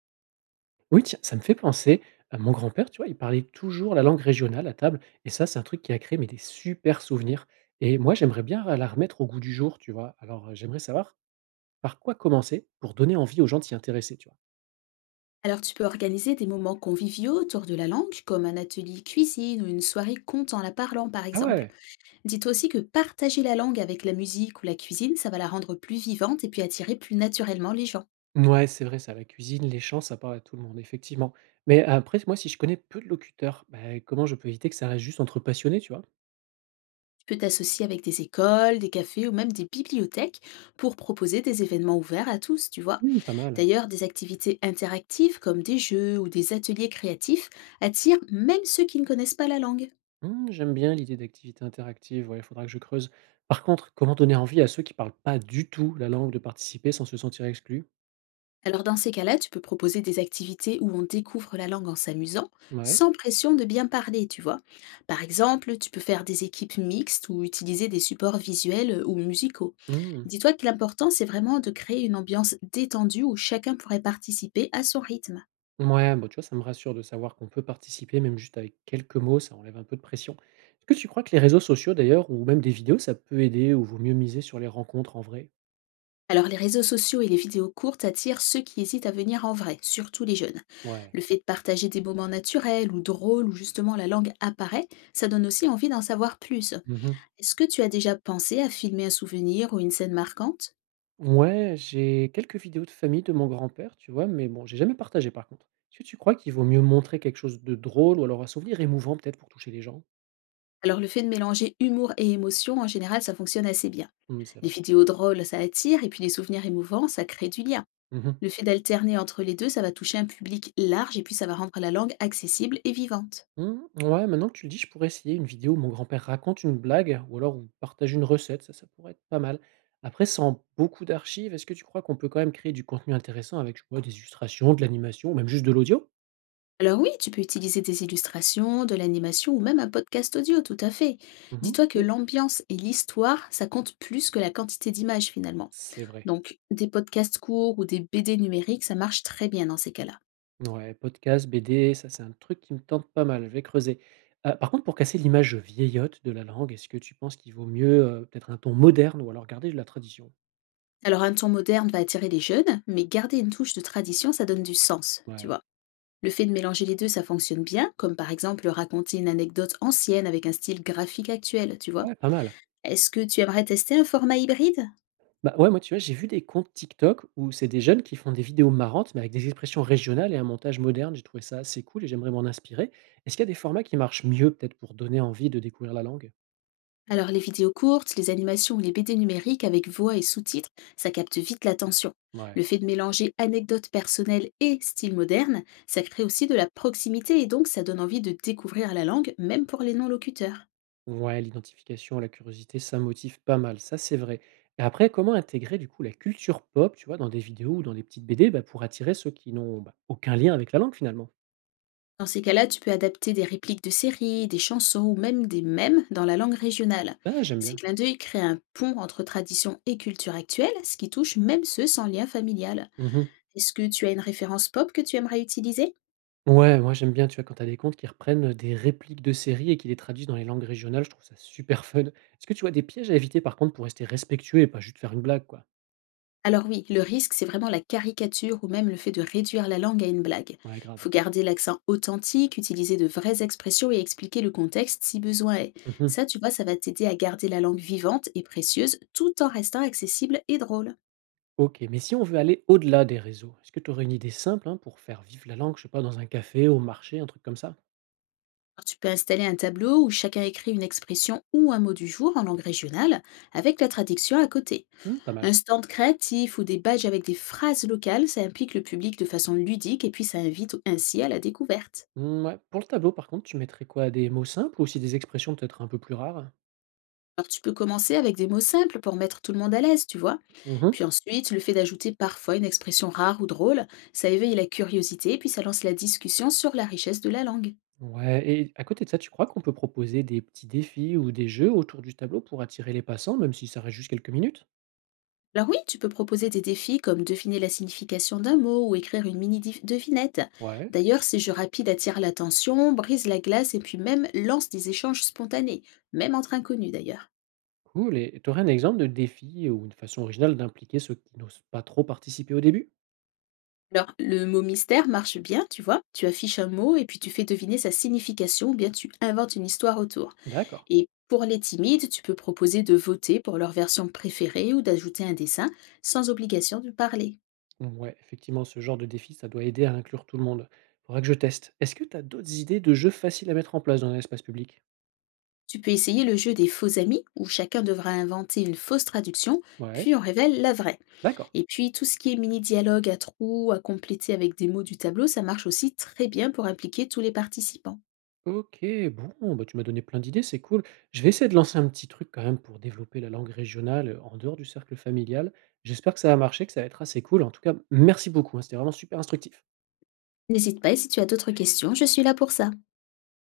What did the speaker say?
Oui, tiens, ça me fait penser à mon grand-père, tu vois, il parlait toujours la langue régionale à table et ça, c'est un truc qui a créé mais des super souvenirs et moi, j'aimerais bien la remettre au goût du jour, tu vois? Alors, j'aimerais savoir par quoi commencer pour donner envie aux gens de s'y intéresser, tu vois? Alors tu peux organiser des moments conviviaux autour de la langue, comme un atelier cuisine ou une soirée conte en la parlant par Ah exemple. ouais! Dites aussi que partager la langue avec la musique ou la cuisine, ça va la rendre plus vivante et puis attirer plus naturellement les gens. Ouais, c'est vrai ça, la cuisine, les chants, ça parle à tout le monde, effectivement. Mais après, moi, si je connais peu de locuteurs, bah, comment je peux éviter que ça reste juste entre passionnés, tu vois? Tu peux t'associer avec des écoles, des cafés ou même des bibliothèques pour proposer des événements ouverts à tous, tu vois. Mmh, pas mal. D'ailleurs, des activités interactives comme des jeux ou des ateliers créatifs attirent même ceux qui ne connaissent pas la langue. Mmh, j'aime bien l'idée d'activité interactive. Il faudra que je creuse. Par contre, comment donner envie à ceux qui parlent pas du tout la langue de participer sans se sentir exclus? Alors dans ces cas-là, tu peux proposer des activités où on découvre la langue en s'amusant, Ouais. sans pression de bien parler, tu vois. Par exemple, tu peux faire des équipes mixtes ou utiliser des supports visuels ou musicaux. Mmh. Dis-toi que l'important, c'est vraiment de créer une ambiance détendue où chacun pourrait participer à son rythme. Ouais, bah, tu vois, ça me rassure de savoir qu'on peut participer, même juste avec quelques mots, ça enlève un peu de pression. Est-ce que tu crois que les réseaux sociaux, d'ailleurs, ou même des vidéos, ça peut aider ou vaut mieux miser sur les rencontres en vrai? Alors les réseaux sociaux et les vidéos courtes attirent ceux qui hésitent à venir en vrai, surtout les jeunes. Ouais. Le fait de partager des moments naturels ou drôles où justement la langue apparaît, ça donne aussi envie d'en savoir plus. Mhm. Est-ce que tu as déjà pensé à filmer un souvenir ou une scène marquante? Ouais, j'ai quelques vidéos de famille de mon grand-père, tu vois, mais bon, j'ai jamais partagé par contre. Est-ce que tu crois qu'il vaut mieux montrer quelque chose de drôle ou alors un souvenir émouvant peut-être pour toucher les gens? Alors le fait de mélanger humour et émotion, en général, ça fonctionne assez bien. Mmh, c'est Les vrai. vidéos drôles, ça attire, et puis les souvenirs émouvants, ça crée du lien. Mmh mh. Le fait d'alterner entre les deux, ça va toucher un public large, et puis ça va rendre la langue accessible et vivante. Mmh, ouais, maintenant que tu le dis, je pourrais essayer une vidéo où mon grand-père raconte une blague ou alors où partage une recette, ça pourrait être pas mal. Après, sans beaucoup d'archives, est-ce que tu crois qu'on peut quand même créer du contenu intéressant avec, je sais pas, des illustrations, de l'animation ou même juste de l'audio? Alors oui, tu peux utiliser des illustrations, de l'animation ou même un podcast audio, tout à fait. Mmh. C'est Dis-toi que cool. l'ambiance et l'histoire, ça compte plus que la quantité d'images finalement. C'est vrai. Donc des podcasts courts ou des BD numériques, ça marche très bien dans ces cas-là. Ouais, podcast, BD, ça, c'est un truc qui me tente pas mal, je vais creuser. Par contre, pour casser l'image vieillotte de la langue, est-ce que tu penses qu'il vaut mieux, peut-être un ton moderne ou alors garder de la tradition? Alors un ton moderne va attirer les jeunes, mais garder une touche de tradition, ça donne du sens, tu Ouais. vois. Le fait de mélanger les deux, ça fonctionne bien, comme par exemple raconter une anecdote ancienne avec un style graphique actuel, tu vois. Ouais, pas mal. Est-ce que tu aimerais tester un format hybride? Bah, ouais, moi, tu vois, j'ai vu des comptes TikTok où c'est des jeunes qui font des vidéos marrantes, mais avec des expressions régionales et un montage moderne. J'ai trouvé ça assez cool et j'aimerais m'en inspirer. Est-ce qu'il y a des formats qui marchent mieux, peut-être pour donner envie de découvrir la langue? Alors les vidéos courtes, les animations ou les BD numériques avec voix et sous-titres, ça capte vite l'attention. Le Ouais. fait de mélanger anecdotes personnelles et style moderne, ça crée aussi de la proximité et donc ça donne envie de découvrir la langue, même pour les non-locuteurs. Ouais, l'identification, la curiosité, ça motive pas mal, ça c'est vrai. Et après, comment intégrer du coup la culture pop, tu vois, dans des vidéos ou dans des petites BD, bah, pour attirer ceux qui n'ont bah, aucun lien avec la langue finalement? Dans ces cas-là, tu peux adapter des répliques de séries, des chansons ou même des mèmes dans la langue régionale. Ah, j'aime Ces bien. clins d'œil créent un pont entre tradition et culture actuelle, ce qui touche même ceux sans lien familial. Mhm. Est-ce que tu as une référence pop que tu aimerais utiliser? Ouais, moi j'aime bien, tu vois, quand t'as des comptes qui reprennent, des répliques de séries et qui les traduisent dans les langues régionales, je trouve ça super fun. Est-ce que tu vois des pièges à éviter par contre pour rester respectueux et pas juste faire une blague, quoi? Alors oui, le risque, c'est vraiment la caricature ou même le fait de réduire la langue à une blague. Il Ouais, grave. faut garder l'accent authentique, utiliser de vraies expressions et expliquer le contexte si besoin est. Mmh. Ça, tu vois, ça va t'aider à garder la langue vivante et précieuse tout en restant accessible et drôle. OK, mais si on veut aller au-delà des réseaux, est-ce que tu aurais une idée simple, hein, pour faire vivre la langue, je sais pas, dans un café, au marché, un truc comme ça? Alors, tu peux installer un tableau où chacun écrit une expression ou un mot du jour en langue régionale, avec la traduction à côté. Mmh, pas mal. Un stand créatif ou des badges avec des phrases locales, ça implique le public de façon ludique et puis ça invite ainsi à la découverte. Mmh, ouais. Pour le tableau par contre, tu mettrais quoi? Des mots simples ou aussi des expressions peut-être un peu plus rares? Alors tu peux commencer avec des mots simples pour mettre tout le monde à l'aise, tu vois. Mmh. Puis ensuite, le fait d'ajouter parfois une expression rare ou drôle, ça éveille la curiosité et puis ça lance la discussion sur la richesse de la langue. Ouais et à côté de ça, tu crois qu'on peut proposer des petits défis ou des jeux autour du tableau pour attirer les passants, même si ça reste juste quelques minutes? Alors oui, tu peux proposer des défis comme deviner la signification d'un mot ou écrire une devinette. Ouais, D'ailleurs, ces jeux rapides attirent l'attention, brisent la glace et puis même lancent des échanges spontanés, même entre inconnus d'ailleurs. cool. Et tu aurais un exemple de défi ou une façon originale d'impliquer ceux qui n'osent pas trop participer au début? Alors, le mot mystère marche bien, tu vois. Tu affiches un mot et puis tu fais deviner sa signification ou bien tu inventes une histoire autour. D'accord. Et pour les timides, tu peux proposer de voter pour leur version préférée ou d'ajouter un dessin sans obligation de parler. Ouais, effectivement, ce genre de défi, ça doit aider à inclure tout le monde. Faudra que je teste. Est-ce que tu as d'autres idées de jeux faciles à mettre en place dans un espace public? Tu peux essayer le jeu des faux amis, où chacun devra inventer une fausse traduction, Ouais, puis on révèle la vraie. d'accord. Et puis tout ce qui est mini-dialogue à trous, à compléter avec des mots du tableau, ça marche aussi très bien pour impliquer tous les participants. OK, bon, bah tu m'as donné plein d'idées, c'est cool. Je vais essayer de lancer un petit truc quand même pour développer la langue régionale en dehors du cercle familial. J'espère que ça va marcher, que ça va être assez cool. En tout cas, merci beaucoup, hein, c'était vraiment super instructif. N'hésite pas, et si tu as d'autres questions, je suis là pour ça.